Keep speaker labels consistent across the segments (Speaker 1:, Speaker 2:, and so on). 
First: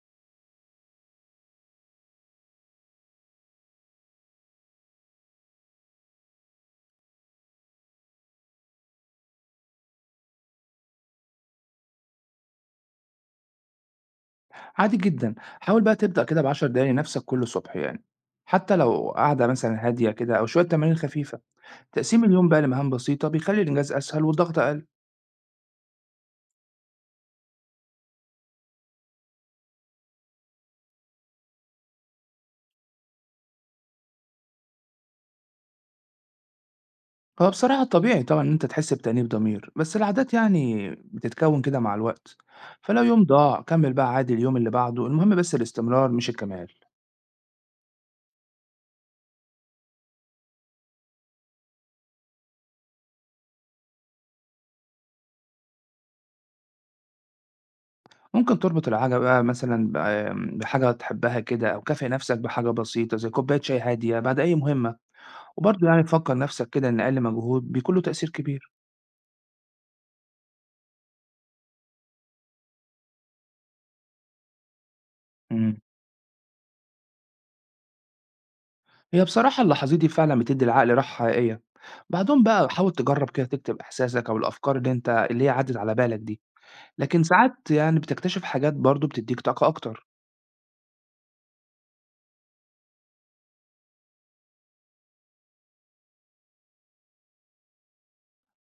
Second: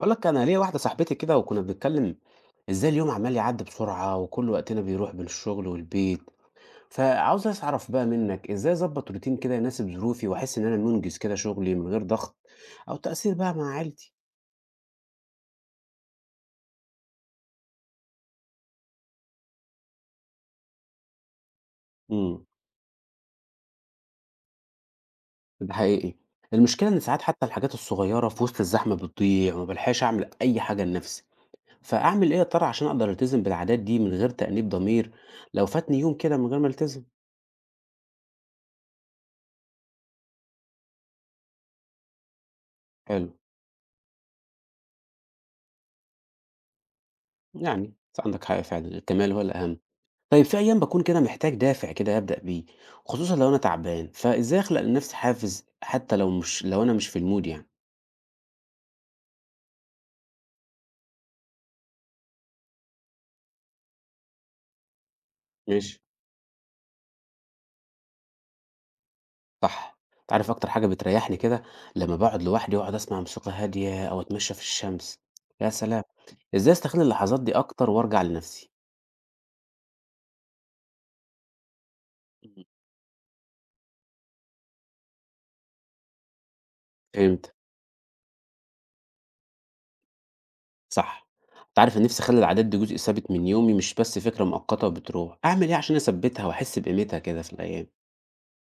Speaker 1: باقول لك أنا ليّا واحدة صاحبتي كده وكُنّا بنتكلّم إزاي اليوم عمّال يعدّي بسرعة وكل وقتنا بيروح بين الشغل والبيت، فعاوز أعرف بقى منّك إزاي أضبّط روتين كده يناسب ظروفي وأحس إن أنا مُنجز كده شغلي من غير ضغط أو تأثير بقى مع عيلتي؟
Speaker 2: عادي جدًا، حاول بقى تبدأ كده ب10 دقايق لنفسك كل صبح يعني، حتى لو قعدة مثلًا هادية كده أو شوية تمارين خفيفة، تقسيم
Speaker 1: إمم،
Speaker 2: اليوم بقى لمهام بسيطة بيخلّي الإنجاز أسهل والضغط أقل،
Speaker 1: ده حقيقي. المشكلة إن ساعات حتى الحاجات الصغيرة في وسط الزحمة بتضيع وما بالحقش أعمل أي حاجة لنَفْسي، فأعمل إيه يا ترى عشان أقدر ألتزم بالعادات دي من غير تأنيب ضمير لو فاتني يوم كده من غير ما ألتزم؟
Speaker 2: هو بصراحة طبيعي طبعًا إن أنت تحس بتأنيب ضمير، بس العادات يعني بتتكوّن كده مع الوقت، فلو يوم
Speaker 1: حلو،
Speaker 2: ضاع كمّل بقى عادي اليوم اللي بعده، المهم بس الاستمرار مش الكمال،
Speaker 1: يعني أنت عندك حق فعلًا، الكمال هو الأهم. طيب في أيام باكون كده محتاج دافع كده أبدأ بيه، خصوصًا لو أنا تعبان، فإزاي أخلق لنفسي حافز حتى لو مش لو أنا مش في المود يعني؟
Speaker 2: ممكن تربط العادة بقى مثلًا ب بحاجة تحبها كده أو كافئ نفسك بحاجة بسيطة زي كوباية شاي هادية بعد أي مهمة، وبرضه
Speaker 1: ماشي.
Speaker 2: يعني تفكّر نفسك كده إن أقل مجهود بيكون له تأثير كبير.
Speaker 1: صح، أنت عارف أكتر حاجة بتريحني كده لما باقعد لوحدي وأقعد أسمع موسيقى هادية أو أتمشى في الشمس، يا
Speaker 2: إمم.
Speaker 1: سلام! إزاي أستغل اللحظات دي أكتر وأرجع لنفسي؟
Speaker 2: هي بصراحة اللحظات دي فعلًا بتدّي العقل راحة حقيقية. بعدهم
Speaker 1: إمم.
Speaker 2: بقى حاول تجرّب كده تكتب إحساسك أو الأفكار اللي عدِّت على بالك دي، لكن
Speaker 1: فهمت،
Speaker 2: ساعات يعني بتكتشف حاجات برضه بتدّيك طاقة أكتر.
Speaker 1: صح، أنت عارف أنا نفسي أخلي العادات دي جزء ثابت من يومي مش بس فكرة مؤقتة وبتروح، أعمل إيه عشان أثبتها وأحس بقيمتها كده في الأيام؟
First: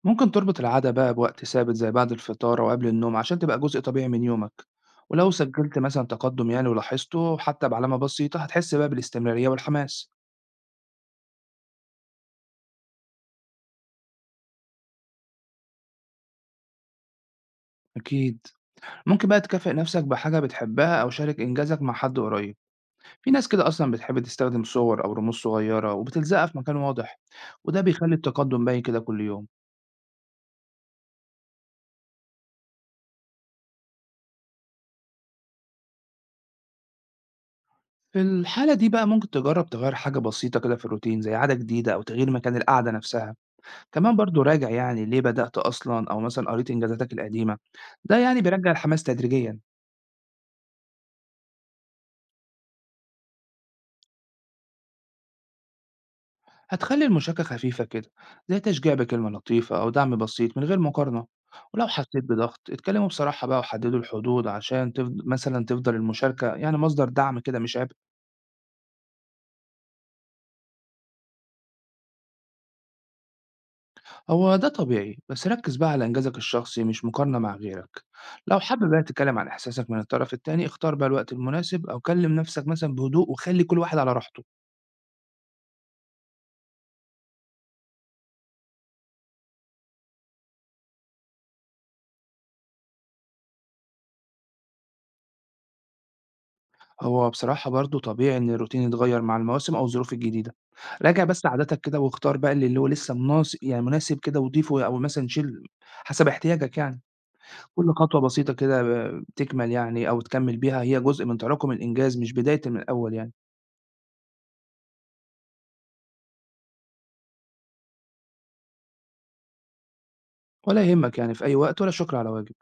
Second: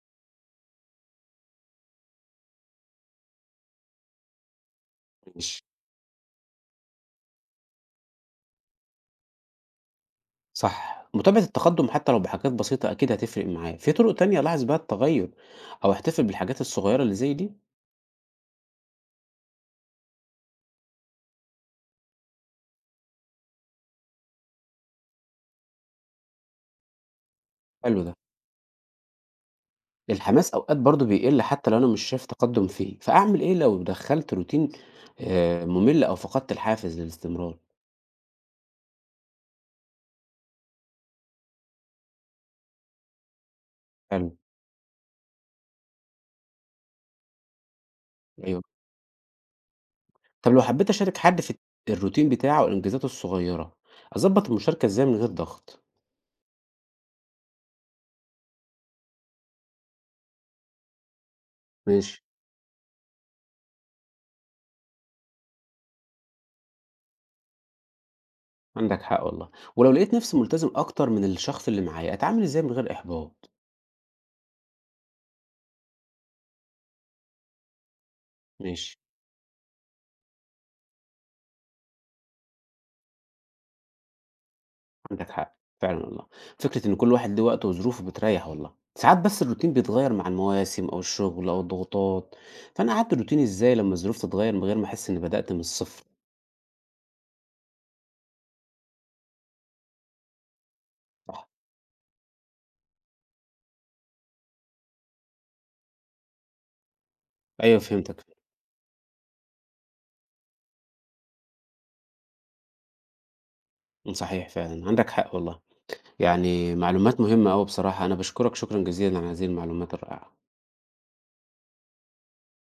Speaker 2: ممكن تربط العادة بقى بوقت ثابت زي بعد الفطار أو قبل النوم عشان تبقى جزء طبيعي من يومك، ولو
Speaker 1: ماشي.
Speaker 2: سجّلت مثلًا تقدُّم يعني ولاحظته حتى بعلامة بسيطة، هتحس بقى بالاستمرارية والحماس.
Speaker 1: صح، متابعة التقدم حتى لو بحاجات بسيطة أكيد هتفرق معاه في طرق تانية ألاحظ بيها التغير أو أحتفل بالحاجات الصغيرة اللي زي دي.
Speaker 2: أكيد. ممكن بقى تكافئ نَفْسك بحاجة بتحبها أو شارك إنجازك مع حد قريب. في ناس كده أصلا بتحب تستخدم صور أو رموز صغيرة وبتلزقها في مكان واضح وده
Speaker 1: حلو ده.
Speaker 2: بيخلي التقدم باين كده كل يوم.
Speaker 1: الحماس أوقات برضو بيقل حتى لو أنا مش شايف تقدم فيه، فأعمل إيه لو دخلت روتين ممل أو فقدت الحافز للاستمرار؟
Speaker 2: في الحالة دي بقى ممكن تجرب تغير حاجة بسيطة كده في الروتين زي عادة جديدة أو تغيير مكان القعدة نفسها، كمان
Speaker 1: حلو.
Speaker 2: برضو راجع يعني ليه بدأت أصلا أو مثلا قريت إنجازاتك القديمة. ده يعني
Speaker 1: أيوه.
Speaker 2: بيرجع الحماس تدريجيا.
Speaker 1: طب لو حبيت أشارك حد في الروتين بتاعه وإنجازاته الصغيرة، أظبط المشاركة إزاي من غير ضغط؟
Speaker 2: هتخلي المشاركة خفيفة كده زي تشجيع بكلمة لطيفة أو دعم بسيط من غير مقارنة، ولو
Speaker 1: ماشي.
Speaker 2: حسيت بضغط اتكلموا بصراحة بقى وحددوا الحدود عشان تفضل المشاركة يعني مصدر دعم كده مش عبء.
Speaker 1: عندك حق والله. ولو لقيت نفسي ملتزم أكتر من الشخص اللي معايا، أتعامل إزاي من غير إحباط؟
Speaker 2: هو ده طبيعي بس ركز بقى على إنجازك الشخصي مش مقارنة مع غيرك، لو حابب
Speaker 1: ماشي.
Speaker 2: بقى تتكلم عن إحساسك من الطرف التاني اختار بقى الوقت المناسب أو كلم نفسك مثلا بهدوء وخلي كل واحد على راحته.
Speaker 1: عندك حق فعلا والله. فكرة إن كل واحد له وقته وظروفه بتريح والله. ساعات بس الروتين بيتغير مع المواسم أو الشغل أو الضغوطات، فأنا قعدت الروتين إزاي لما الظروف تتغير من غير ما أحس إني بدأت من الصفر؟
Speaker 2: هو بصراحة برضو طبيعي إن الروتين يتغير مع المواسم أو الظروف الجديدة، راجع بس
Speaker 1: صح.
Speaker 2: عاداتك كده واختار بقى اللي هو لسه مناسب كده وضيفه أو مثلا شيل حسب احتياجك يعني.
Speaker 1: أيوه
Speaker 2: كل خطوة
Speaker 1: فهمتك.
Speaker 2: بسيطة كده تكمل يعني أو تكمل بيها هي جزء من تراكم الإنجاز مش بداية من الأول يعني.
Speaker 1: صحيح فعلا، عندك حق والله. يعني معلومات مهمة أوي بصراحة. أنا بشكرك شكرا جزيلا على هذه المعلومات الرائعة.
Speaker 2: ولا يهمك يعني في أي وقت ولا شكر على واجب.